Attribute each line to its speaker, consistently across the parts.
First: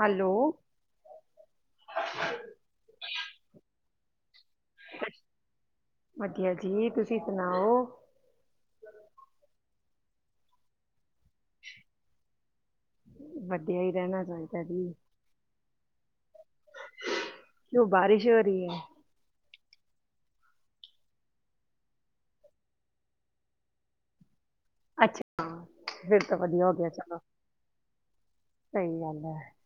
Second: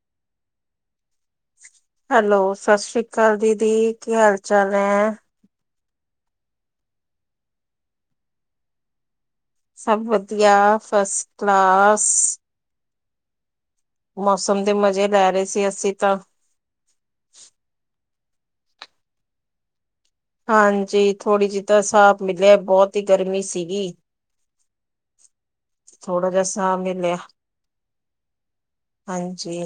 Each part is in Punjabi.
Speaker 1: ਹੈਲੋ
Speaker 2: ਹੈਲੋ, ਸਤਿ ਸ੍ਰੀ ਅਕਾਲ ਦੀਦੀ, ਕੀ ਹਾਲ ਚਾਲ ਹੈ?
Speaker 1: ਵਧੀਆ ਜੀ, ਤੁਸੀਂ ਸੁਣਾਓ
Speaker 2: ਸਭ ਵਧੀਆ। First class. ਮੌਸਮ ਦੇ
Speaker 1: [inaudible]
Speaker 2: ਮਜ਼ੇ ਲੈ ਰਹੇ ਸੀ ਅਸੀਂ ਤਾਂ।
Speaker 1: [inaudible] [inaudible]
Speaker 2: ਹਾਂਜੀ, ਥੋੜ੍ਹੀ ਜੀ ਤਾਂ ਸਾਬ ਮਿਲਿਆ। ਬਹੁਤ ਹੀ ਗਰਮੀ ਸੀਗੀ।
Speaker 1: ਅੱਛਾ, ਫਿਰ
Speaker 2: ਥੋੜਾ
Speaker 1: ਤਾਂ
Speaker 2: ਜੇਆ
Speaker 1: ਵਧੀਆ ਹੋ
Speaker 2: ਸਾ
Speaker 1: ਗਿਆ
Speaker 2: ਮਿਲਿਆ।
Speaker 1: ਚਲੋ, ਸਹੀ ਗੱਲ ਹੈ।
Speaker 2: ਹਾਂਜੀ।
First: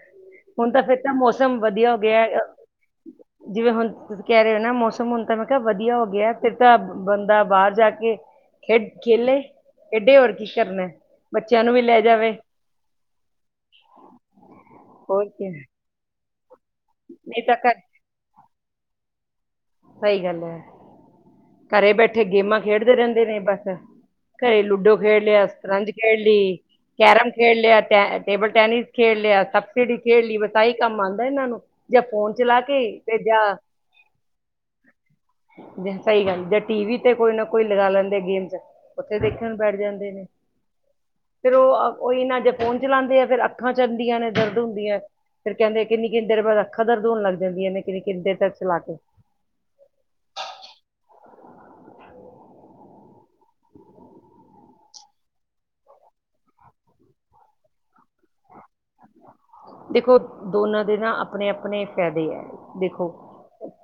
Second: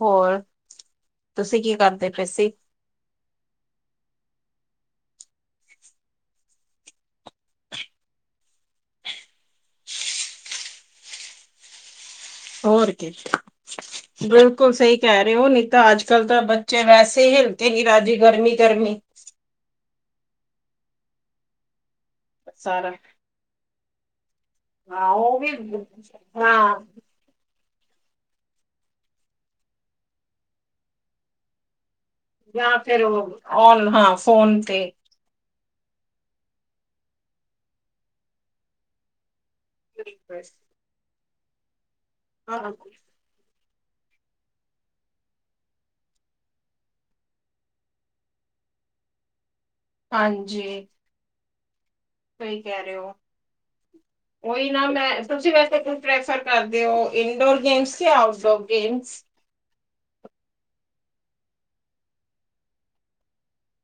Speaker 2: ਹੋਰ,
Speaker 1: ਹੁਣ ਤਾਂ ਫਿਰ ਤਾਂ ਮੌਸਮ
Speaker 2: ਤੁਸੀਂ ਕੀ
Speaker 1: ਵਧੀਆ
Speaker 2: ਕਰਦੇ ਪਏ
Speaker 1: ਔਗੇਆ,
Speaker 2: ਸੀ?
Speaker 1: ਜਿਵੇਂ ਹੁਣ ਕਹਿ ਰਹੇ ਹੋ। ਨੈ, ਮੌਸਮ ਹੁਣ ਤਾਂ ਮੈਂ ਕਿਹਾ, ਵਧੀਆ ਹੋ ਗਿਆ। ਫਿਰ ਤਾਂ ਬੰਦਾ ਬਾਰ ਜਾ ਕੇ ਖੇ-ਖੇਲੇ, ਏਡੇ। ਹੋਰ ਕੀ ਕਰਨਾ? ਬੱਚਿਆਂ ਨੂੰ ਵੀ ਲੈ ਜਾਵੇ।
Speaker 2: ਹੋਰ ਕੀ।
Speaker 1: ਹੋਰ
Speaker 2: ਉਹ
Speaker 1: ਕੀ
Speaker 2: ਨਹੀਂ, ਤਾਂ ਅੱਜ ਕੱਲ ਤਾਂ ਬੱਚੇ
Speaker 1: ਨਹੀਂ
Speaker 2: ਵੈਸੇ
Speaker 1: ਤਾਂ ਘਰ
Speaker 2: [unintelligible] ਗਰਮੀ ਗਰਮੀ
Speaker 1: ਸਹੀ ਗੱਲ ਹੈ। ਘਰੇ ਬੈਠੇ, ਗੇਮਾਂ
Speaker 2: ਸਾਰਾ,
Speaker 1: ਖੇਡਦੇ ਰਹਿੰਦੇ ਨੇ, ਬਸ। ਘਰੇ, ਲੁਡੋ
Speaker 2: ਹਾਂ
Speaker 1: ਖੇਡ
Speaker 2: ਉਹ
Speaker 1: ਲਿਆ,
Speaker 2: ਵੀ
Speaker 1: ਸਪ੍ਰੰਜ ਖੇਡਲੀ,
Speaker 2: ਹਾਂ
Speaker 1: ਕੈਰਮ ਖੇਡ ਲੇਆ ਟੈ-ਟੇਬਲ ਟੈਨਿਸ ਖੇਡ ਲਿਆ, ਸਬਸਿਡੀ ਖੇਡ ਲੀ। ਬਸ ਆਈ ਕੰਮ ਆਂਦਾ ਇਹਨਾਂ ਨੂੰ। ਜਾਂ ਫੋਨ ਚਲਾ
Speaker 2: ਜਾਂ
Speaker 1: ਕੇ
Speaker 2: ਫੇਰ,
Speaker 1: ਤੇ ਜਾਂ
Speaker 2: ਔਨ ਹਾਂ ਫੋਨ ਤੇ।
Speaker 1: ਸਹੀ ਗੱਲ। ਜਾਂ ਟੀ ਵੀ ਤੇ ਕੋਈ ਨਾ ਕੋਈ ਲਗਾ ਲੈਂਦੇ ਗੇਮ, ਉੱਥੇ ਦੇਖ ਬੈਠ ਜਾਂਦੇ ਨੇ। ਫੇਰ ਓ, ਉਹੀ ਨਾ, ਜੇ
Speaker 2: ਹਾਂ
Speaker 1: ਫੋਨ ਚਲਾਂਦੇ ਆ, ਫਿਰ ਅੱਖਾਂ ਚੱਲਦੀਆਂ ਨੇ ਦਰਦ ਹੁੰਦੀ ਹ। ਫਿਰ ਕਹਿੰਦੇ ਕਿੰਨੀ-ਕਿੰਨੀੇ ਦੇਰ ਬਾਅਦ ਅੱਖਾਂ ਦਰਦ ਹੋਨ ਲੱਗ ਜਾਂਦੀਆਂ ਨੇ ਕਿੰਨੀ-ਕਿੰਨੀ ਦੇਰ ਤੱਕ ਚਲਾ ਕੇ।
Speaker 2: ਹਾਂਜੀ। ਸਹੀ ਕਹਿ ਰਹੇ ਹੋ ਉਹੀ ਨ ਮੈਂ, ਤੁਸੀਂ ਵੈਸੇ ਕੀ ਪ੍ਰੈਫਰ ਕਰਦੇ ਹੋ ਇੰਡੋਰ ਗੇਮਸ ਯਾ ਆਊਟਡੋਰ ਗੇਮਸ?
Speaker 1: ਦੇਖੋ ਦੋਨਾਂ ਦੇ ਨਾ ਆਪਣੇ-ਆਪਣੇ ਫਾਇਦੇ ਹੈ ਦੇਖੋ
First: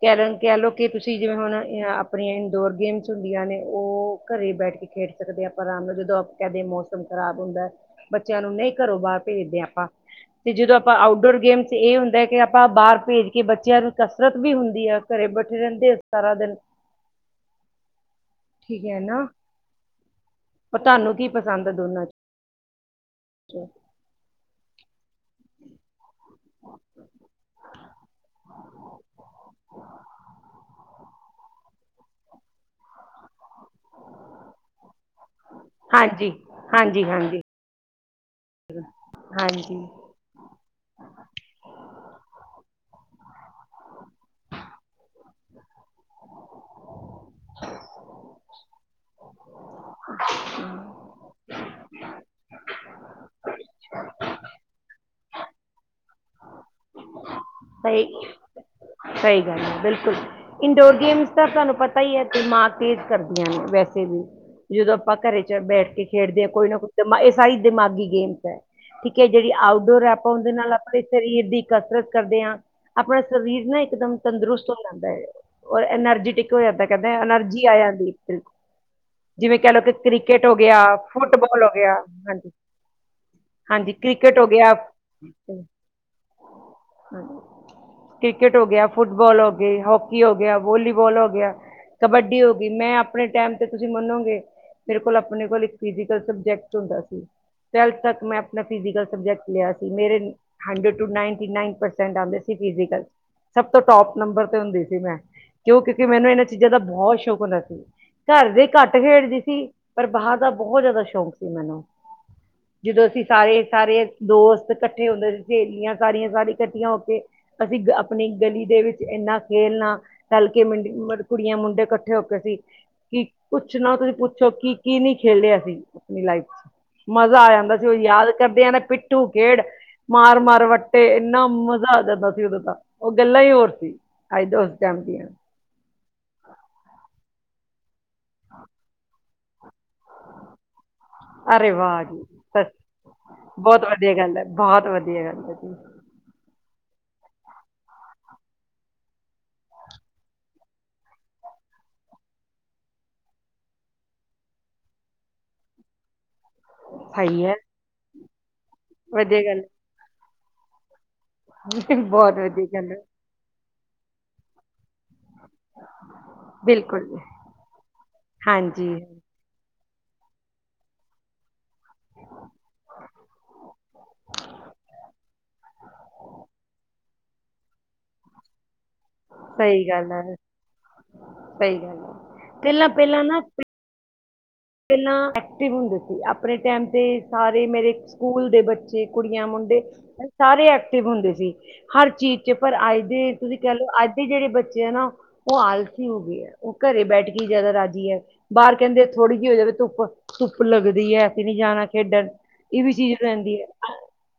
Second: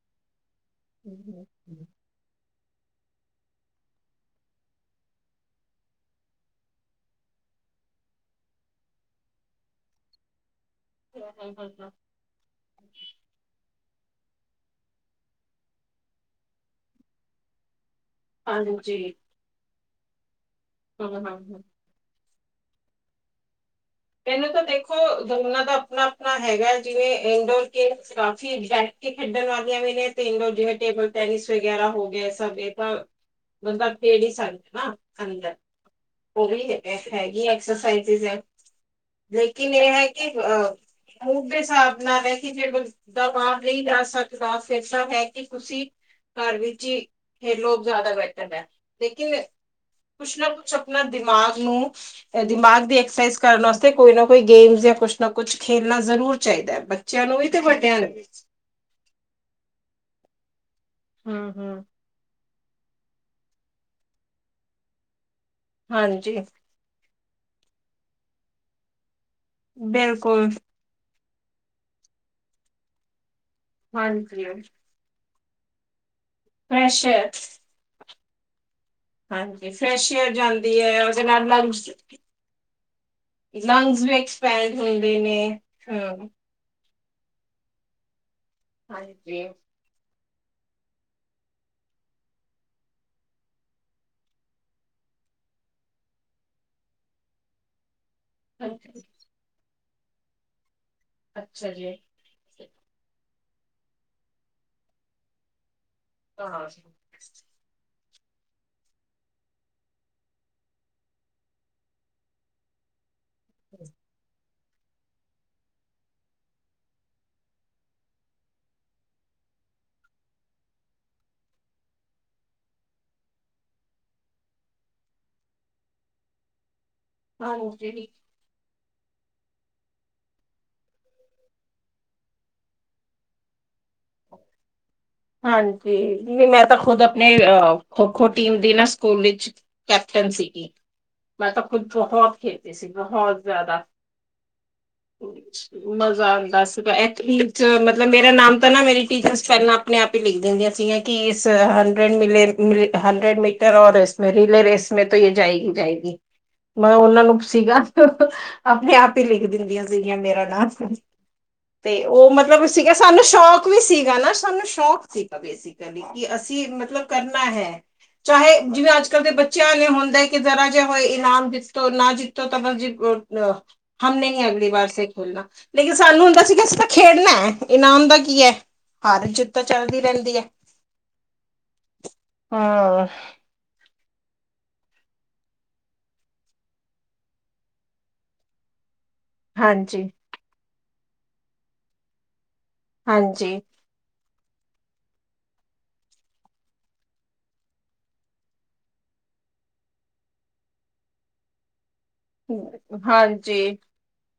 Speaker 1: ਕੈਰਨ ਕਹਿ ਲਓ ਕਿ ਤੁਸੀ ਜਿਵੇਂ ਹੁਣ ਅ ਆਪਣੀ ਐਨ ਡੋਰ ਗੇਮਸ ਹੁੰਦੀਆਂ ਨੇ ਉਹ ਘਰੇ ਬੈਠ ਕੇ ਖੇਡ ਸਕਦੇ ਆਪਾਂ ਆਰਾਮ ਨਾਲ ਜਦੋਂ ਆਪ ਕਹਿੰਦੇ ਮੌਸਮ ਖਰਾਬ ਹੁੰ ਬੱਚਿਆਂ ਨੂੰ ਨਹੀਂ ਘਰੋਂ ਬਾਹਰ ਭੇਜਦੇ ਹਾਂ ਆਪਾਂ। ਤੇ ਜਦੋਂ ਆਪਾਂ ਆਊਟਡੋਰ ਗੇਮਸ ਇਹ ਹੁੰਦਾ ਹੈ ਕਿ ਆਪਾਂ ਬਾਹਰ ਭੇਜ ਕੇ ਬੱਚਿਆਂ ਨੂੰ ਕਸਰਤ ਵੀ ਹੁੰਦੀ ਆ ਘਰੇ ਬੈਠੇ ਰਹਿੰਦੇ ਆ ਸਾਰਾ ਦਿਨ। ਠੀਕ
Speaker 2: ਹਾਂਜੀ।
Speaker 1: ਹੈ ਨਾ ਪਰ
Speaker 2: ਹੂੰ
Speaker 1: ਤੁਹਾਨੂੰ ਕੀ
Speaker 2: ਹੂੰ।
Speaker 1: ਪਸੰਦ ਹੈ ਦੋਨਾਂ ਚ। [unintelligible]
Speaker 2: ਮੈਨੂੰ ਤਾਂ ਦੇਖੋ ਦੋਨਾਂ ਦਾ ਆਪਣਾ-ਆਪਣਾ ਹੈਗਾ ਹੈ, ਜਿਵੇਂ ਇੰਡੋਰ ਗੇਮਸ ਕਾਫੀ ਐਗਜੈਕਟ ਕੇ ਖੇਡਣ ਵਾਲੀਆਂ ਵੀ ਨੇ ਇਨਡੋਰ ਗੇਮ ਜਿਵੇਂ ਟੇਬਲ ਟੈਨਿਸ ਵਗੈਰਾ ਹੋ ਗਿਆ ਸਭ ਇਹ ਤਾਂ ਬੰਦਾ ਖੇਲ ਹੀ ਸਕਦਾ ਨਾ ਅੰਦਰ
Speaker 1: ਹਾਂਜੀ
Speaker 2: ਉਹ ਵੀ
Speaker 1: ਹਾਂਜੀ
Speaker 2: ਇਕ
Speaker 1: ਹਾਂਜੀ
Speaker 2: ਹੈਗੀ ਐਕਸਰਸਾਈਜ਼ ਹੈ। ਲੇਕਿਨ
Speaker 1: ਹਾਂਜੀ
Speaker 2: ਇਹ ਹੈ ਕਿ ਅ ਮੂਢ ਦੇ ਹਿਸਾਬ ਨਾਲ ਹੈ ਕਿ ਜੇ ਕੋ ਦਾ ਮਾਮ ਨਹੀਂ ਜਾ ਸਕੱਦਾ ਫਿਰਸਾ ਹੈ। ਕਿ ਤੁਸੀਂ ਘਰ ਵਿੱਚ ਹੀ ਖੇਲੋ ਜ਼ਿਆਦਾ ਬੈਹਤਰ ਹੈ। ਲੇਕਿਨ ਕੁਛ ਨਾ ਕੁਛ ਆਪਣਾ ਦਿਮਾਗ ਨੂੰ, ਅ ਦਿਮਾਗ ਦੀ ਐਕਸਰਸਾਈਜ਼ ਕਰਨ ਵਾਸਤੇ। ਕੋਈ ਨਾ ਕੋਈ ਗੇਮਸ ਜਾਂ ਕੁਛ ਨਾ ਕੁਛ ਖੇਣਾ ਜ਼ਰੂਰ ਚਾਹੀਦਾ ਹੈ। ਬੱਚਿਆਂ ਨੂੰ ਵੀ ਤੇ
Speaker 1: ਤਾਂ
Speaker 2: ਵੱਡਿਆਂ ਨੂੰ ਵੀ।
Speaker 1: ਇਹ ਸਹੀ ਗੱਲ ਹੈ ਬਿਲਕੁਲ ਇੰਡੋਰ ਗੇਮਸ ਤਾਂ ਤੁਹਾਨੂੰ
Speaker 2: ਹੂੰ-ਹੂੰ।
Speaker 1: ਪਤਾ ਹੀ ਹੈ। ਦਿਮਾਗ ਤੇਜ਼ ਕਰਦੀਆਂ ਨੇ। ਵੈਸੇ ਵੀ ਜਦੋਂ ਆਪਾਂ ਘਰੇ ਬੈਠ ਕੇ
Speaker 2: ਹਾਂਜੀ
Speaker 1: ਖੇਡਦੇ ਆ ਕੋਈ ਨਾ ਕੋਈ ਦਿਮਾ ਇਹ ਸਾਰੀ ਦਿਮਾਗੀ ਗੇਮ ਤਾਂ ਹੈ। ਠੀਕ ਕਿ ਜਿਹੜੀ ਆਊਟਡੋਰ ਹੈ। ਆਪਾਂ
Speaker 2: ਬਿਲਕੁਲ
Speaker 1: ਉਹਦੇ ਨਾਲ ਆਪਣੇ ਸਰੀਰ ਦੀ ਕਸਰਤ ਕਰਦੇ ਹਾਂ। ਆਪਣਾ ਸਰੀਰ ਨਾ ਇਕਦਮ
Speaker 2: ਹਾਂਜੀ
Speaker 1: ਤੰਦਰੁਸਤ ਹੋ ਜਾਂਦਾ ਹੈ। ਔਰ ਐਨਰਜੀੈਟਿਕ ਹੋ ਜਾਂਦਾ
Speaker 2: ਫਰੈਸ਼
Speaker 1: ਕਹਿੰਦੇ
Speaker 2: ਏਅਰ
Speaker 1: ਐਨਰਜੀ ਆ ਜਾਂਦੀ। [unintelligible] ਜਿਵੇਂ
Speaker 2: ਹਾਂਜੀ
Speaker 1: ਕਹਿਲੋ ਕਿ
Speaker 2: ਫਰੈਸ਼ ਏਅਰ
Speaker 1: ਕ੍ਰਿਕਟ ਹੋ
Speaker 2: ਜਾਂਦੀ
Speaker 1: ਗਿਆ
Speaker 2: ਹੈ ਉਹਦੇ ਨਾਲ
Speaker 1: ਫੁੱਟਬਾਲ ਹੋ
Speaker 2: ਲੰਗਸ
Speaker 1: ਗਿਆ ਹਾਂਜੀ। ਹਾਂਜੀ
Speaker 2: ਲੰਗਸ ਵੀ
Speaker 1: ਕ੍ਰਿਕਟ ਹੋ
Speaker 2: ਐਕਸਪੈਂਡ ਹੁੰਦੇ ਨੇ ਹਾਂ।
Speaker 1: [unintelligible] ਕ੍ਰਿਕਟ ਹੋ ਗਿਆ ਫੁੱਟਬਾਲ
Speaker 2: ਹਾਂਜੀ,
Speaker 1: ਹੋ ਗਈ ਹੋਕੀ। ਹੋਕੀ ਹੋ ਗਿਆ ਵੋਲੀਬਾਲ ਹੋ ਗਿਆ ਕਬੱਡੀ ਹੋ ਗਈ ਮੈਂ ਆਪਣੇ ਟੈਮ ਤੇ ਤੁਸੀਂ ਮੰਨੋਗੇ ਮੇਰੇ ਕੋਲ ਆਪਣੇ ਕੋਲ ਇੱਕ ਫਿਜ਼ਕਲ ਸਬਜੈਕਟ ਹੁੰਦਾ ਸੀ। ਟਵਲਥ ਤੱਕ ਮੈਂ ਆਪਣਾ ਫਿਜੀਕਲ ਸਬਜੈਕਟ ਲਿਆ ਸੀ। ਮੇਰੇ ਹੰਡਰਡ
Speaker 2: ਅੱਛਾ
Speaker 1: ਨੈਂਟੀਨਾਈਨ
Speaker 2: ਜੀ।
Speaker 1: ਪਰਸੈਂਟ ਆਉਂਦੇ ਸੀ ਫਿਜ਼ੀਕਲ ਚ ਸਭ ਤੋਂ ਟੋਪ ਨੰਬਰ ਤੇ ਹੁੰਦੀ ਸੀ। ਮੈਂ ਕਿਉਂਕ। ਮੈਨੂੰ ਇਹਨਾਂ ਚੀਜ਼ਾਂ ਦਾ
Speaker 2: ਹਾਂਜੀ।
Speaker 1: ਬਹੁਤ ਸ਼ੌਕ ਹੁੰਦਾ ਸੀ। ਘਰ ਦੇ ਘੱਟ ਖੇਡਦੀ ਸੀ ਪਰ ਬਾਹਰ ਦਾ ਬਹੁਤ ਜ਼ਿਆਦਾ ਸ਼ੌਕ ਸੀ ਮੈਨੂੰ। ਜਦੋਂ ਅਸੀਂ ਸਾਰੇ-ਸਾਰੇ ਦੋਸਤ ਇਕੱਠੇ ਹੁੰਦੇ ਸੀ ਸਹੇਲੀਆਂ। ਸਾਰੀਆਂ ਸਾਰੀ ਇਕੱਠੀਆਂ ਹੋ ਕੇ ਅਸੀਂ ਆਪਣੀ ਗਲੀ ਦੇ ਵਿੱਚ ਇੰਨਾ ਖੇਲਣਾ। ਰਲਕੇ ਮਿੰਡੀ। ਕੁੜੀਆਂ ਮੁੰਡੇ ਇਕੱਠੇ ਹੋ ਕੇ ਸੀ। ਕਿ ਕੁੱਛ ਨਾ ਤੁਸੀਂ ਪੁੱਛੋ ਕੀ-ਕੀ ਨੀ ਖੇਲਿਆ ਸੀ। ਆਪਣੀ ਲਾਈਫ ਚ ਮਜ਼ਾ ਆ ਜਾਂਦਾ ਸੀ। ਉਹ ਯਾਦ ਕਰਦੇ ਆ ਨਾ ਪਿੱਟੂ ਖੇਡ ਮਾਰ-ਮਾਰ ਵੱਟ। ਤੇ ਇੰਨਾ ਮਜ਼ਾ ਆ ਜਾਂਦਾ ਸੀ। ਉਦੋਂ ਤਾਂ ਉਹ ਗੱਲਾਂ ਹੀ ਹੋਰ ਸੀ ਅੱਜ ਉਸ ਟਾਈਮ ਦੀਆਂ।
Speaker 2: ਹਾਂਜੀ ਵੀ ਮੈਂ ਤਾਂ ਖੁਦ ਆਪਣੇ ਅ ਖੋ-ਖੋ ਟੀਮ ਦੀ ਨਾ ਸਕੂਲ ਵਿੱਚ। ਕੈਪਟਨ ਸੀ ਗੀ। ਮੈਂ ਤਾਂ
Speaker 1: ਅਰੇ
Speaker 2: ਕੁਝ
Speaker 1: ਵਾਹ ਜੀ
Speaker 2: ਬਹੁਤ
Speaker 1: ਸੱਚ
Speaker 2: ਖੇਤੀ ਸੀ ਬਹੁਤ
Speaker 1: ਬਹੁਤ
Speaker 2: ਜ਼ਿਆਦਾ।
Speaker 1: ਵਧੀਆ ਗੱਲ ਹੈ ਬਹੁਤ ਵਧੀਆ ਗੱਲ ਹੈ ਜੀ
Speaker 2: ਹ ਦਸ ਰ ਮਤਲਬ ਮੇਰਾ ਨਾਮ ਤਾਂ ਨਾ ਮੇਰੀ ਟੀਚਰ ਪਹਿਲਾਂ। ਆਪਣੇ ਆਪ ਹੀ ਲਿਖ ਦਿੰਦੀਆਂ ਸੀਗੀਆਂ ਕਿ ਇਸ ਹੰਡਰਡ ਮੀਟਰ ਹੰਡਰਡ ਮੀਟਰ ਔਰ ਇਸ ਰੀਲੇ ਰਸ। ਤੋਂ ਇਹ ਜਾਏਗੀ-ਜਾਏਗੀ ਮੈਂ ਉਹਨਾਂ ਨੂੰ
Speaker 1: ਸਹੀ ਹੈ
Speaker 2: ਸੀਗਾ। ਆਪਣੇ ਆਪ ਹੀ
Speaker 1: ਵਧੀਆ
Speaker 2: ਲਿਖ
Speaker 1: ਗੱਲ
Speaker 2: ਦਿੰਦੀਆਂ ਸੀਗੀਆਂ ਮੇਰਾ ਨਾਮ ਨਾ। ਤੇ ਉਹ
Speaker 1: ਬਹੁਤ ਵਧੀਆ
Speaker 2: ਮਤਲਬ ਸੀਗਾ
Speaker 1: ਗੱਲ ਐ,
Speaker 2: ਸਾਨੂੰ ਸ਼ੌਕ ਵੀ ਸੀਗਾ। ਨਾ ਸਾਨੂੰ ਸ਼ੌਕ। ਸੀਗਾ ਬੇਸਿਕਲੀ ਕਿ ਅਸੀਂ ਮਤਲਬ
Speaker 1: ਬਿਲਕੁਲ
Speaker 2: ਕਰਨਾ ਹੈ। ਚਾਹੇ
Speaker 1: ਹਾਂਜੀ,
Speaker 2: ਜਿਵੇਂ ਅੱਜ ਕੱਲ ਦੇ ਬੱਚਿਆਂ ਹੁੰਦਾ ਕਿ ਜ਼ਰਾ ਜੇ ਹੋਏ ਇਨਾਮ ਜਿੱਤੋ ਨਾ ਜਿੱਤੋ ਤਾਂ ਬਸ [unintelligible] ਹਮ ਨਹੀਂ ਹੈੰ। ਅਗਲੀ ਵਾਰ ਸ ਸੇ ਖੋਲਣਾ ਲੇਕਿਨ ਸਾਨੂੰ ਹੁੰਦਾ ਸੀ ਕਿ ਅਸੀਂ ਤਾਂ ਖੇਡਣਾ ਹੈ। ਇਨਾਮ ਦਾ ਕੀ ਹੈ ਹ ਤਾਂ
Speaker 1: ਸਹੀ
Speaker 2: ਚੱਲਦੀ
Speaker 1: ਗੱਲ ਐ,
Speaker 2: ਰਹਿੰਦੀ ਹੈ।
Speaker 1: ਸਹੀ ਗੱਲ ਐ।
Speaker 2: ਹਮ
Speaker 1: ਪਹਿਲਾਂ-ਪਹਿਲਾਂ ਨਾ ਪਹਿਲਾਂ ਐਕਟਿਵ ਹੁੰਦੇ ਸੀ ਆਪਣੇ ਟੈਮ ਤੇ ਸਾਰੇ ਮੇਰੇ ਸਕੂਲ ਦੇ ਬੱਚੇ ਕੁੜੀਆਂ, ਮੁੰਡੇ
Speaker 2: ਹਾਂਜੀ
Speaker 1: ਸਾਰੇ ਐਕਟਿਵ ਹੁੰਦੇ ਸੀ। ਹਰ ਚੀਜ਼ ਪਰ ਅੱਜ ਦੇ
Speaker 2: ਹਾਂਜੀ
Speaker 1: ਤੁਸੀਂ ਕਹਿ ਲਓ ਅੱਜ ਜਿਹੜੇ ਬੱਚੇ ਆ ਨਾ। ਉਹ ਆਲਸੀ ਹੋ ਗਏ ਹੈ। ਉਹ ਘਰੇ ਬੈਠ ਕੇ ਜਿਆਦਾ ਰਾਜੀ ਹੈ। ਬਾਹਰ ਕਹਿੰਦੇ ਥੋੜ੍ਹੀ ਜਿਹੀ ਹੋ ਜਾਵੇ ਧੁੱਪ-ਧੁੱਪ ਲਗਦੀ ਹੈ। ਅਸੀ ਨੀ ਜਾਣਾ ਖੇਡਣ। ਇਹ ਵੀ ਚੀਜ਼ ਰਹਿੰਦੀ ਹੈ
Speaker 2: ਹਾਂਜੀ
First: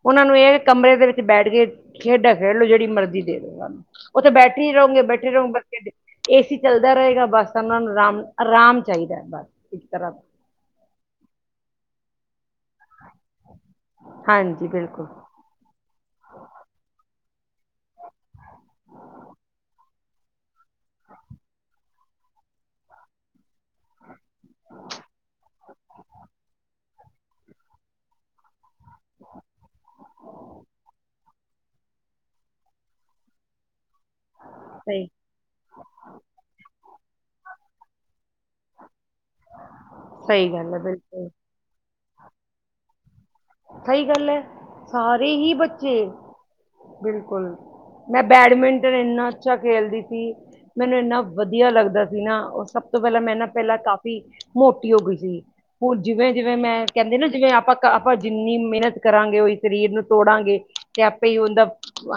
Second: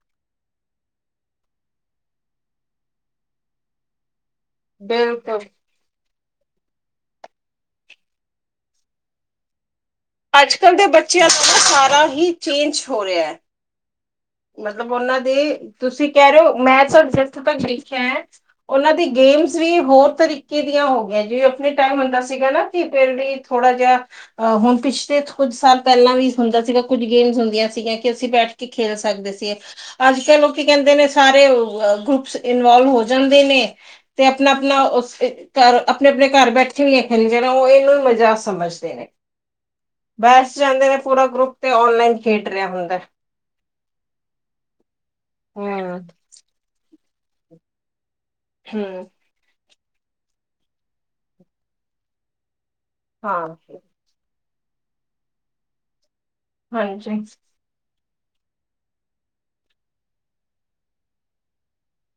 Speaker 1: ਉਹਨਾਂ ਨੂੰ ਇਹ ਹੈ। ਕਮਰੇ ਦੇ ਵਿੱਚ ਬੈਠ ਕੇ ਖੇਡਾਂ ਖੇਡਲੋ ਜਿਹੜੀ ਮਰਜ਼ੀ ਦੇ ਦੋ ਉੱਥੇ ਬੈਠ ਹੀ ਰਹੋਗੇ। ਬੈਠੇ
Speaker 2: ਬਿਲਕੁਲ
Speaker 1: ਰਹੋਗੇ ਬਲ ਏ ਸੀ ਚੱਲਦਾ ਰਹੇਗਾ ਬਸ ਤਾਂ ਉਹਨਾਂ ਨੂੰ ਆਰਾਮ-ਆਰਾਮ ਚਾਹੀਦੈ ਬੱਸ
Speaker 2: ਅੱਜ ਕੱਲ੍ਹ ਦੇ ਬੱਚਿਆਂ ਤੋਂ ਨਾ ਸਾਰਾ ਹੀ ਚੇਂਜ ਹੋ ਰਿਹਾ ਹੈ
Speaker 1: ਹਾਂਜੀ
Speaker 2: ਮਤਲਬ
Speaker 1: ਬਿਲਕੁਲ
Speaker 2: ਉਹਨਾਂ ਦੇ। ਤੁਸੀਂ ਕਹਿ ਰਹੇ ਹੋ ਮੈਂ ਚਲ ਇਥੋਂ ਤੱਕ ਦੇਖਿਆ ਹੈ। ਉਹਨਾਂ ਦੀ ਗੇਮਸ ਵੀ ਹੋਰ ਤਰੀਕੇ ਦੀਆਂ ਹੋਗੀਯਾ, ਜਿਵੇਂ ਆਪਣੇ ਟਾਈਮ ਸੀਗਾ ਨਾ। ਕਿ ਫੇਰ ਵੀ ਥੋੜਾ ਜਿਹਾ ਅਹ ਹੁਣ ਪਿਛਲੇ ਕੁੱਝ ਸਾਲ ਪਹਿਲਾਂ ਵੀ ਹੁੰਦਾ ਸੀਗਾ। ਕੁੱਝ ਗੇਮਸ ਹੁੰਦੀਆਂ ਸੀਗੀਆਂ ਕਿ ਅਸੀਂ ਬੈਠ ਕੇ ਖੇਲ ਸਕਦੇ ਸੀ। ਅੱਜ ਕੱਲ੍ਹ ਲੋਕੀ ਕਹਿੰਦੇ ਨੇ ਸਾਰੇ ਗਰੁੱਪਸ ਇਨਵੋਲਵ ਹੋ ਜਾਂਦੇ ਨੇ ਤੇ ਆਪਣਾ-ਆਪਣਾ
Speaker 1: ਸਹੀ
Speaker 2: ਉਸ ਘਰ ਆਪਣੇ-ਆਪਣੇ ਘਰ ਬੈਠੇ ਹੈ। ਜਿਵੇ ਉਹ ਇਹਨੂੰ ਮਜ਼ਾਕ ਸਮਝਦੇ ਨੇ
Speaker 1: ਸਹੀ
Speaker 2: ਬੈਸ
Speaker 1: ਗੱਲ ਹੈ
Speaker 2: ਜਾਂਦੇ ਨੇ। ਪੂਰਾ
Speaker 1: ਬਿਲਕੁਲ
Speaker 2: ਗਰੁੱਪ ਤੇ ਔਨਲਾਈਨ ਖੇਡ ਰਿਹਾ ਹੁੰਦੈ-
Speaker 1: ਸਹੀ ਗੱਲ ਹੈ। ਸਾਰੇ ਹੀ
Speaker 2: ਹੂੰ
Speaker 1: ਬੱਚੇ। ਬਿਲਕੁਲ ਮੈਂ ਬੈਡਮਿੰਟਨ
Speaker 2: ਹੂੰ
Speaker 1: ਇੰਨਾ ਅੱਛਾ ਖੇਲਦੀ ਸੀ। ਮੈਨੂੰ ਇੰਨਾ ਵਧੀਆ ਲੱਗਦਾ ਸੀ ਨਾ। ਉਹ ਸਭ ਉਸ ਤੋਂ ਪਹਿਲਾਂ ਮੈਂ ਨਾ
Speaker 2: ਹਾਂ।
Speaker 1: ਪਹਿਲਾਂ ਕਾਫ਼ੀ ਮੋਟੀ ਹੋ ਗਈ ਸੀ ਹ ਜਿਵੇਂ-ਜਿਵੇਂ ਮੈਂ
Speaker 2: ਹਾਂਜੀ
Speaker 1: ਕਹਿੰਦੇ ਨਾ। ਜਿਵੇਂ ਆਪਾਂ ਆਪਾਂ ਜਿੰਨੀ ਮਿਹਨਤ ਕਰਾਂਗੇ ਉਹੀ ਸਰੀਰ ਨੂੰ ਤੋੜਾਂਗੇ। ਤੇ ਆਪੇ ਹੀ ਉਹਦਾ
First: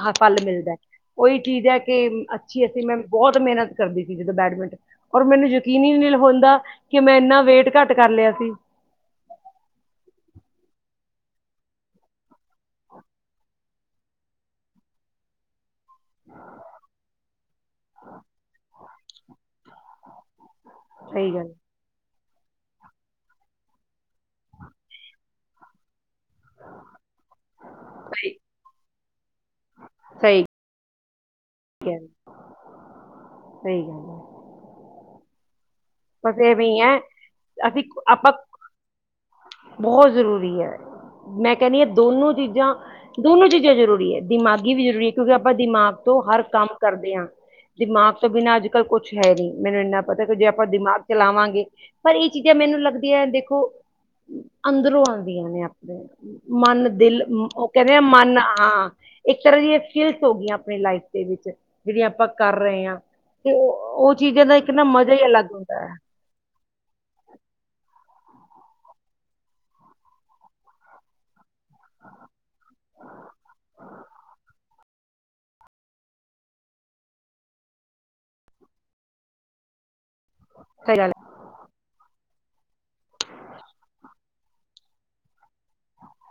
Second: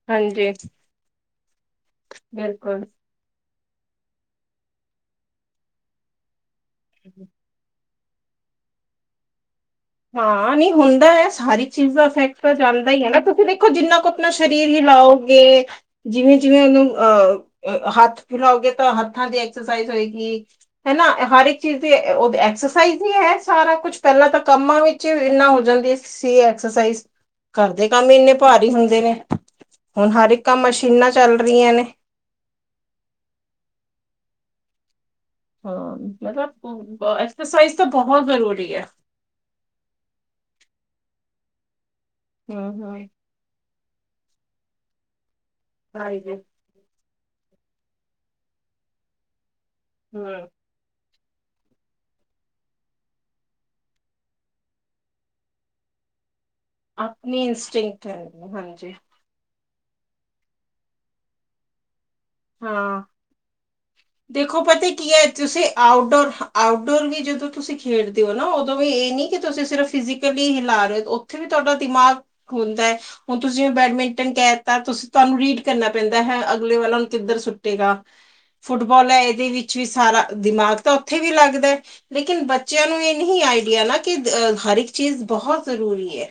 Speaker 1: ਹਾਂ ਫਲ
Speaker 2: ਹਾਂਜੀ
Speaker 1: ਮਿਲਦੈ। ਉਹੀ ਚੀਜ਼ ਹੈ ਕਿ ਅੱਛੀ ਅਸੀਂ
Speaker 2: ਬਿਲਕੁਲ
Speaker 1: ਮੈਂ ਬਹੁਤ ਮਿਹਨਤ ਕਰਦੀ ਸੀ ਜਦੋਂ ਬੈਡਮਿੰਟਨ। ਔਰ ਮੈਨੂੰ ਯਕੀਨ ਹੀ ਨਹੀਂ ਹੁੰਦਾ ਕਿ ਮੈਂ ਇੰਨਾ ਵੇਟ ਘੱਟ ਕਰ ਲਿਆ ਸੀ
Speaker 2: ਹਾਂ। ਨਹੀਂ ਹੁੰਦੈ ਸਾਰੀ ਚੀਜ਼ ਦਾ ਇਫੈਕਟ ਤਾਂ ਜਾਂਦਾ ਹੀ ਹੈ ਨਾ। ਕਿਉਂਕਿ ਦੇਖੋ ਜਿੰਨਾ ਕੁ ਆਪਣਾ ਸਰੀਰ ਹੀ ਆਓਗੇ [unintelligible] ਜਿਵੇਂ-ਜਿਵੇਂ ਉਹਨੂੰ ਅ ਹੱਥ ਹਿਲਾਓਗੇ ਤਾਂ ਹੱਥਾਂ ਦੀ ਐਕਸਰਸਾਈਜ਼ ਹੋਏਗੀ ਹਨਾ।
Speaker 1: ਸਹੀ
Speaker 2: ਹਰ
Speaker 1: ਗੱਲ
Speaker 2: ਇੱਕ ਚੀਜ਼ ਦੇ ਉਹ ਐਕਸਰਸਾਈਜ਼ ਵੀ ਹੈ। ਸਾਰਾ ਕੁਛ ਪਹਿਲਾਂ ਤੱਕ ਕੰਮਾਂ ਵਿੱਚ ਇੰਨਾ ਹੋ ਜਾਂਦੀ ਸੀ ਐਕਸਰਸਾਈਜ਼। ਘਰਦੇ ਕੰਮ ਹੀ
Speaker 1: ਸਹੀ
Speaker 2: ਇੰਨੇ ਭਾਰੀ ਹੁੰਦੇ ਨੇ। ਹੁਣ ਹਰ
Speaker 1: ਸਹੀ
Speaker 2: ਇੱਕ ਕੰਮ ਮਸ਼ੀਨਾਂ ਚਲ ਰਈਆਂ ਨੇ
Speaker 1: ਗੱਲ ਸਹੀ ਗੱਲ ਆ
Speaker 2: ਹਾਂ।
Speaker 1: ਬਸ ਐਵੇਂ ਹੀ ਹੈ
Speaker 2: ਮਤਲਬ ਐਕਸਰਸਾਈਜ਼
Speaker 1: ਅਸੀਂ
Speaker 2: ਤਾਂ ਬਹੁਤ
Speaker 1: ਆਪਾਂ
Speaker 2: ਜ਼ਰੂਰੀ ਹੈ
Speaker 1: ਬਹੁਤ ਜ਼ਰੂਰੀ ਹੈ ਮੈਂ ਕਹਿੰਨੀ ਹਾਂ। ਦੋਨੋ
Speaker 2: ਹਮ ਹਮ
Speaker 1: ਚੀਜ਼ਾਂ-ਦੋਨੋ ਚੀਜ਼ਾਂ ਜ਼ਰੂਰੀ ਹੈ। ਦਿਮਾਗੀ ਵੀ ਜ਼ਰੂਰੀ ਹੈ ਕਿਉਂਕਿ ਆਪਾਂ ਦਿਮਾਗ ਤੋਂ
Speaker 2: ਹਾਂਜੀ
Speaker 1: ਹਰ ਕੰਮ ਕਰਦੇ ਹਾਂ। ਦਿਮਾਗ ਤੋਂ ਬਿਨਾਂ ਅੱਜ ਕੱਲ੍ਹ ਕੁਛ ਹੈ ਨਹੀਂ ਮੈਨੂੰ ਇੰਨਾ ਪਤਾ ਕਿ
Speaker 2: ਹਮ
Speaker 1: ਜੇ ਆਪਾਂ ਦਿਮਾਗ ਚਲਾਵਾਂਗੇ। ਪਰ ਇਹ ਚੀਜ਼ਾਂ ਮੈਨੂੰ ਲੱਗਦੀਐ ਦੇਖੋ ਅੰਦਰੋਂ ਆਂਦੀਆਂ ਨੇ ਆਪਣੇ ਮਨ ਦਿਲ
Speaker 2: ਆਪਣੀ
Speaker 1: ਉਹ ਕਰੇ
Speaker 2: ਇੰਸਟਿੰਕਟ ਹੈ
Speaker 1: ਮਨ ਹਾਂ।
Speaker 2: ਹਾਂਜੀ
Speaker 1: ਇੱਕ ਤਰ੍ਹਾਂ ਦੀ ਸਕਿਲਸ ਹੋ ਗਈਆਂ ਆਪਣੀ ਲਾਈਫ ਦੇ ਵਿੱਚ। ਜਿਹੜੀਆਂ ਆਪਾਂ ਕਰ ਰਹੇ ਹਾਂ। ਤੇ ਉਹ ਚੀਜ਼ਾਂ ਦਾ
Speaker 2: ਦੇਖੋ
Speaker 1: ਇੱਕ ਨਾ
Speaker 2: ਪਤਾ
Speaker 1: ਮਜ਼ਾ
Speaker 2: ਕੀ
Speaker 1: ਹੀ
Speaker 2: ਹੈ
Speaker 1: ਅਲੱਗ
Speaker 2: ਤੁਸੀਂ
Speaker 1: ਹੁੰਦਾ ਹੈ
Speaker 2: ਆਊਟਡੋਰ-ਆਊਟਡੋਰ ਵੀ ਜਦੋਂ ਤੁਸੀਂ ਖੇਡਦੇ ਹੋ ਨਾ ਉਦੋਂ ਵੀ ਇਹ ਨੀ ਕਿ ਤੁਸੀਂ ਸਿਰਫ ਫਿਜ਼ਕਲੀ ਹਿਲਾ ਰਹੇ ਹੋ ਉੱਥੇ ਵੀ ਤੁਹਾਡਾ ਦਿਮਾਗ ਹੁੰਦੈ ਹੁਣ ਤੁਸੀਂ ਬੈਡਮਿੰਟਨ ਕਹਿ ਤਾ, ਤੁਸੀਂ ਤਾਂਨੂੰ ਰੀਡ ਕਰਨਾ ਪੈਂਦਾ ਹੈ ਅਗਲੇ ਵਾਲਾ ਕਿੱਧਰ ਸੁੱਟੇਗਾ ਫੁੱਟਬਾਲ ਐ। ਇਹਦੇ ਵਿੱਚ ਵੀ ਸਾਰਾ, ਦਿਮਾਗ ਤਾਂ
Speaker 1: ਸਹੀ ਗੱਲ
Speaker 2: ਉੱਥੇ ਵੀ ਲੱਗਦਾ। ਲੇਕਿਨ ਬੱਚਿਆਂ ਨੂੰ ਇਹ ਨਹੀਂ ਆਈਡੀਆ ਨਾ ਕਿ, ਹਰਕ ਚੀਜ਼ ਬਹੁਤ ਜਰੂਰੀ ਐ।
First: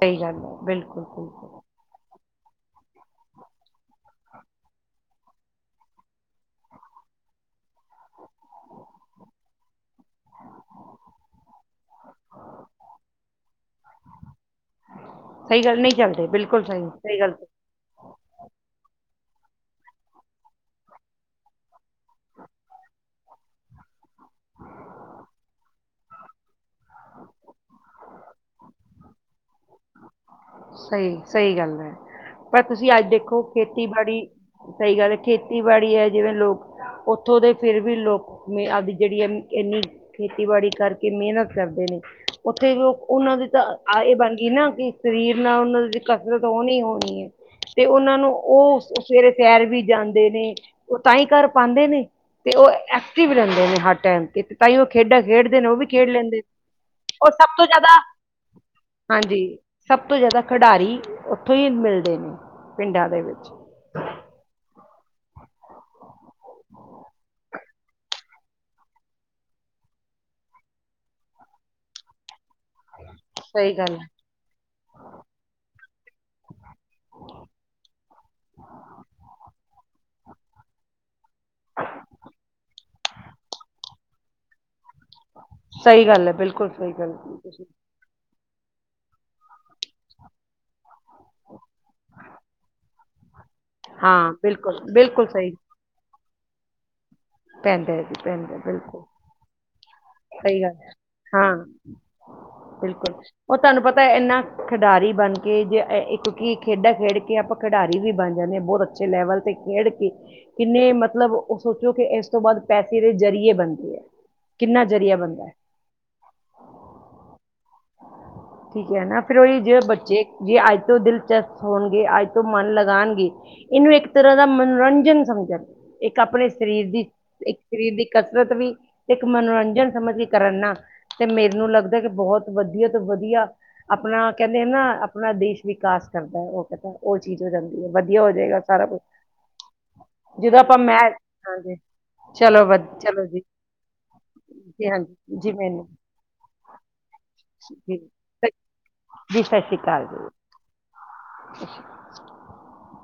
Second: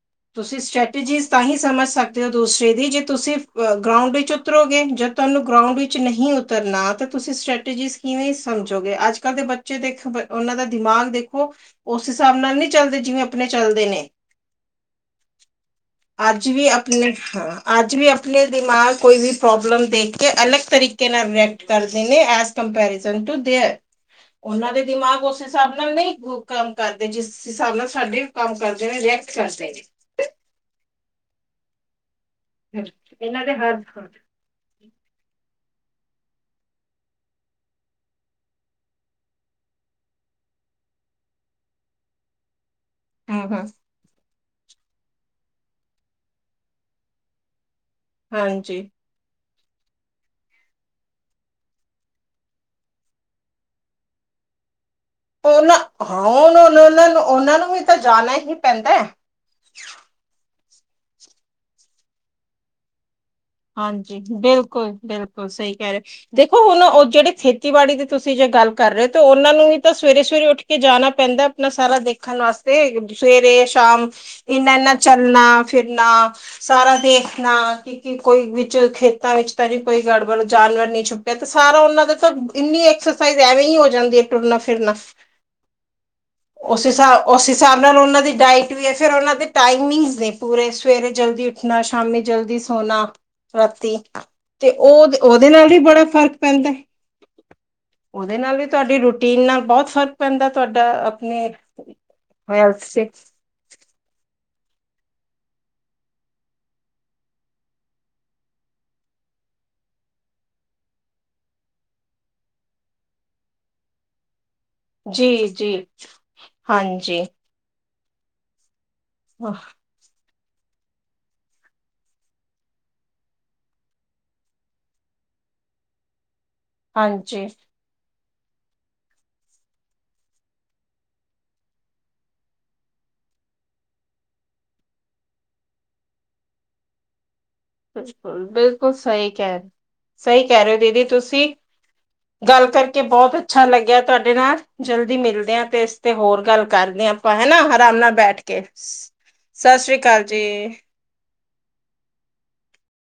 Speaker 1: ਸਹੀ ਗੱਲ ਹੈ
Speaker 2: ਤੁਸੀਂ
Speaker 1: ਬਿਲਕੁਲ
Speaker 2: ਸਟ੍ਰੈਟਜੀਜ਼
Speaker 1: ਬਿਲਕੁਲ।
Speaker 2: ਤਾਂ ਹੀ ਸਮਝ ਸਕਦੇ ਤੇ ਉਹ ਦੂਸਰੇ ਦੀ ਜੇ ਤੁਸੀਂ ਗਰਾਉਂਡ ਵਿੱਚ ਉਤਰੋਗੇ, ਜੇ ਤੁਹਾਨੂੰ ਗਰਾਉਂਡ ਵਿੱਚ ਨਹੀਂ ਉਤਰਨਾ ਤਾਂ ਤੁਸੀਂ ਸਟ੍ਰੈਟਜੀ ਕਿਵੇਂ ਸਮਝੋਗੇ, ਅੱਜ- ਕੱਲ੍ਹ ਦੇ ਬੱਚੇ ਦੇਖ ਓਨਾਂ ਦਾ ਦਿਮਾਗ ਦੇਖੋ ਉਸ ਹਿਸਾਬ ਨਾਲ ਨਹੀਂ ਚੱਲਦੇ ਜਿਵੇਂ ਆਪਨੇ ਚਲਦੇ ਨੇ
Speaker 1: ਸਹੀ ਗੱਲ ਨਹੀਂ ਚੱਲਦੇ
Speaker 2: ਅੱਜ
Speaker 1: ਬਿਲਕੁਲ
Speaker 2: ਵੀ
Speaker 1: ਸਹੀ
Speaker 2: ਆਪਣੇ
Speaker 1: ਸਹੀ ਗੱਲ
Speaker 2: ਹਾਂ, ਅੱਜ ਵੀ ਆਪਣੇ ਦਿਮਾਗ ਕੋਈ ਵੀ ਪ੍ਰੋਬਲਮ ਦੇਖ ਕੇ ਅਲੱਗ ਤਰੀਕੇ ਨਾਲ ਰਿਐਕਟ ਕਰਦੇ ਨੇ ਐਜ ਕੰਪੈਰੀਜਨ ਟੂ ਦੇਅਰ ਉਹਨਾਂ ਦੇ ਦਿਮਾਗ ਉਸ ਹਿਸਾਬ ਨਾਲ ਨਹੀਂ ਕੰਮ ਕਰਦੇ, ਜਿਸ ਹਿਸਾਬ ਨਾਲ ਸਾਡੇ ਕੰਮ ਕਰਦੇ ਨੇ ਰੀਐਕਟ ਕਰਦੇ ਨੇ
Speaker 1: ਸਈ, ਸਈ ਗੱਲ ਐ। ਪਰ ਤੁਸੀਂ ਅੱਜ ਦੇਖੋ
Speaker 2: ਇਹਨਾਂ ਦੇ ਹਰ
Speaker 1: ਖੇਤੀਬਾੜੀ ਸਈ ਗੱਲ ਹੈ ਖੇਤੀ ਖੇਤੀਬਾੜੀ ਹੈ ਜਿਵੇਂ ਲੋਕ ਉੱਥੋਂ ਦੇ ਫਿਰ ਵੀ ਲੋਕ ਆਪਦੀ ਜਿਹੜੀ ਆ, ਇੰਨੀ ਖੇਤੀਬਾੜੀ ਕਰਕੇ ਮਿਹਨਤ ਕਰਦੇ ਨੇ ਉੱਥੇ ਜੋ ਉਹਨਾਂ ਦੀ
Speaker 2: ਹੂੰ-ਹੂੰ।
Speaker 1: ਤਾਂ ਇਹ ਬਨ ਗਈ ਨਾ ਕਿ ਸਰੀਰ ਨਾਲ ਓਨਾਂ ਕਸਰਤ ਹੋਨੀ ਹੋਨੀ ਏ, ਤੇ ਉਹਨਾਂ ਨੂੰ
Speaker 2: ਹਾਂਜੀ,
Speaker 1: ਉਹ ਸਵੇਰੇ ਸੈਰ ਵੀ ਜਾਂਦੇ ਨੇ, ਉਹ ਤਾਂ ਹੀ ਕਰ ਪਾਂਦੇ ਨੇ ਤੇ ਉਹ ਐਕਟਿਵ ਰਹਿੰਦੇ ਨੇ ਹਰ ਟਾਈਮ, ਤੇ ਤੇ ਤਾਂਇਉ ਖੇਡਾਂ ਖੇਡਦੇ ਨੇ ਉਹ
Speaker 2: ਉਹਨਾਂ
Speaker 1: ਵੀ ਖੇਡ
Speaker 2: ਹਾਂ
Speaker 1: ਲੈਂਦੇ ਨੇ,
Speaker 2: ਉਹਨਾਂ ਉਹਨਾਂ ਨੂੰ
Speaker 1: ਉਹ ਸਭ
Speaker 2: ਉਹਨਾਂ
Speaker 1: ਤੋਂ
Speaker 2: ਨੂੰ ਵੀ ਤਾਂ
Speaker 1: ਜ਼ਿਆਦਾ
Speaker 2: ਜਾਣਾ ਹੀ ਪੈਂਦਾ। ਹੈ।
Speaker 1: ਹਾਂਜੀ ਸਭ ਤੋਂ ਜ਼ਿਆਦਾ ਖਿਡਾਰੀ, ਉੱਥੋਂ ਹੀ ਮਿਲਦੇ ਨੇ ਪਿੰਡਾਂ ਦੇ ਵਿੱਚ
Speaker 2: ਹਾਂਜੀ, ਬਿਲਕੁਲ ਬਿਲਕੁਲ ਸਹੀ ਕਹਿ ਰਹੇ, ਦੇਖੋ ਹੁਣ ਉਹ ਜਿਹੜੇ ਖੇਤੀਬਾੜੀ ਦੇ ਤੁਸੀਂ ਜ ਗੱਲ ਕਰ ਰਹੇ ਤੇ ਉਹਨਾਂ ਨੂੰ ਵੀ ਤਾਂ ਸਵੇਰੇ ਸਵੇਰੇ ਉੱਠ ਕੇ ਜਾਨਾ ਪੈਂਦਾ, ਆਪਨਾ ਸਾਰਾ ਦੇਖਨ ਵਾਸਤੇ ਤੇ ਸਵੇਰੇ
Speaker 1: ਸਹੀ ਗੱਲ ਹੈ
Speaker 2: ਸ਼ਾਮ ਇੰਨਾ -ਇੰਨਾ ਚੱਲਨਾ ਫਿਰਨਾ ਸਾਰਾ ਦੇਖਨਾ ਕੋਈ ਵਿੱਚ ਖੇਤਾਂ ਵਿੱਚ ਤਾਂ ਨਹੀਂ ਈ ਗੜਬੜ ਜਾਨਵਰ ਨਹੀਂ ਛੁਪਿਆ ਤੇ, ਸਾਰਾ ਉਹਨਾਂ ਦਾ ਤਾਂ ਇੰਨੀ ਐਕਸਰਸਾਈਜ਼ ਐਵੇਂ ਹੀ ਹੋ ਜਾਂਦੀ ਐ ਟੁਰਨਾ ਫਿਰਨਾ
Speaker 1: ਸਹੀ ਗੱਲ ਹੈ ਬਿਲਕੁਲ
Speaker 2: ਉਸ
Speaker 1: ਸਹੀ ਗੱਲ
Speaker 2: ਹਿਸਾਬ,
Speaker 1: ਕੀਤੀ
Speaker 2: ਉਸ
Speaker 1: ਤੁਸੀਂ।
Speaker 2: ਹਿਸਾਬ ਨਾਲ ਉਹਨਾ ਦੀ ਡਾਇਟ ਫਿਰ ਉਹਨਾਂ ਦੇ ਟਾਈਮਿੰਗਸ ਨੇ ਪੂਰੇ, ਸਵੇਰੇ ਜਲਦੀ ਉੱਠਨਾ ਸ਼ਾਮੀ ਜਲਦੀ ਸੋਨਾ। ਰਾਤੀ,
Speaker 1: ਹਾਂ
Speaker 2: ਤੇ
Speaker 1: ਬਿਲਕੁਲ
Speaker 2: ਉਹ
Speaker 1: ਬਿਲਕੁਲ
Speaker 2: ਉਹਦੇ
Speaker 1: ਸਹੀ
Speaker 2: ਨਾਲ ਹੀ ਬੜਾ ਫ਼ਰਕ ਪੈਂਦੈ।
Speaker 1: ਪੈਂਦਾ ਹੈ ਜੀ
Speaker 2: ਓਦੇ
Speaker 1: ਪੈਂਦਾ
Speaker 2: ਨਾਲ
Speaker 1: ਹੈ,
Speaker 2: ਵੀ ਤਾਡੀ
Speaker 1: ਬਿਲਕੁਲ
Speaker 2: ਰੂਟੀਨ ਨਾਲ ਬਹੁਤ ਫ਼ਰਕ ਪੈਂਦਾ
Speaker 1: ਸਹੀ ਗੱਲ ਹੈ।
Speaker 2: ਤੁਹਾਡਾ ਆਪਨੇ
Speaker 1: ਹਾਂ ਬਿਲਕੁਲ ਓ ਤਾਂਨੂੰ ਪਤਾ ਇੰਨਾ ਖਿਡਾਰੀ ਬਣ ਕੇ ਜੇ ਇੱਕਉਂਕਿ ਖੇਡਾਂ ਖੇਡ ਕੇ ਆਪਾਂ ਖਿਡਾਰੀ ਵੀ ਬਣ ਜਾਂਦੇ ਹਾਂ, ਬਹੁਤ ਅੱਛੇ ਲੈਵਲ ਤੇ ਖੇਡ ਕੇ, ਕਿੰਨੇ ਮਤਲਬ ਉਹ ਸੋਚੋ ਕਿ, ਇਸ ਤੋਂ ਬਾਅਦ ਪੈਸੇ ਦੇ ਜ਼ਰੀਏ ਬਨਦੇ ਐ।
Speaker 2: ਜੀ, ਜੀ ਹਾਂਜੀ
Speaker 1: ਠੀਕ ਹੈ ਨਾ, ਫਿਰ ਉਹਹੀ ਜਿਹੇ ਬੱਚੇ ਜੇ ਅੱਜ ਤੋਂ ਦਿਲਚਸਪ ਹੋਣਗੇ, ਅੱਜ ਤੋਂ ਮਨ ਲਗਾਨਗੇ, ਇਹਨੂੰ ਇੱਕ ਤਰ੍ਹਾਂ ਦਾ ਮਨੋਰੰਜਨ ਸਮਝ ਸਮਝਣ, ਇੱਕ ਆਪਣੇ ਸਰੀਰ ਦੀ,
Speaker 2: ਹਾਂਜੀ
Speaker 1: ਇੱਕ ਸਰੀਰ ਦੀ ਕਸਰਤ ਵੀ, ਤੇ ਇੱਕ ਮਨੋਰੰਜਨ ਸਮਝ ਕੇ ਕਰਨ ਨਾ, ਮੈਨੂੰ ਲੱਗਦਾ ਕਿ ਬਹੁਤ ਵਧੀਆ ਤੋਂ ਵਧੀਆ, ਆਪਣਾ ਕਹਿੰਦੇ ਨਾ, ਆਪਣਾ ਦੇਸ਼ ਵਿਕਾਸ ਕਰਦਾ। ਉਹ ਕਹਿੰਦਾ ਉਹ ਚੀਜ਼ ਹੋ ਜਾਂਦੀ ਹੈ, ਵਧੀਆ ਹੋ
Speaker 2: ਬਿਲਕੁਲ
Speaker 1: ਜਾਏਗਾ ਸਾਰਾ
Speaker 2: ਬਿਲਕੁਲ
Speaker 1: ਕੁਛ
Speaker 2: ਸਹੀ ਕਹਿ ਸਹੀ
Speaker 1: ਜਦੋਂ
Speaker 2: ਕਹਿ ਰਹੇ
Speaker 1: ਆਪਾਂ
Speaker 2: ਹੋ
Speaker 1: ਮੈਂ
Speaker 2: ਦੀਦੀ ਤੁਸੀਂ ਗੱਲ ਕਰਕੇ ਬਹੁਤ ਅੱਛਾ ਲੱਗਿਆ ਤੁਹਾਡੇ ਨਾਲ,
Speaker 1: ਜੀ
Speaker 2: ਜਲਦੀ
Speaker 1: ਹਾਂਜੀ ਜੀ
Speaker 2: ਮਿਲਦੇ ਤੇ ਆ,
Speaker 1: ਮੈਨੂੰ
Speaker 2: ਇਸ ਤੇ ਹੋਰ ਗੱਲ ਕਰਦੇ ਆ। ਆਪਾਂ ਹੈਨਾ ਆਰਾਮ
Speaker 1: ਜੀ
Speaker 2: ਨਾਲ ਬੈਠ
Speaker 1: ਸਤਿ-
Speaker 2: ਕੇ, ਸਤਿ ਸ੍ਰੀ ਅਕਾਲ ਜੀ।
Speaker 1: [unintelligible]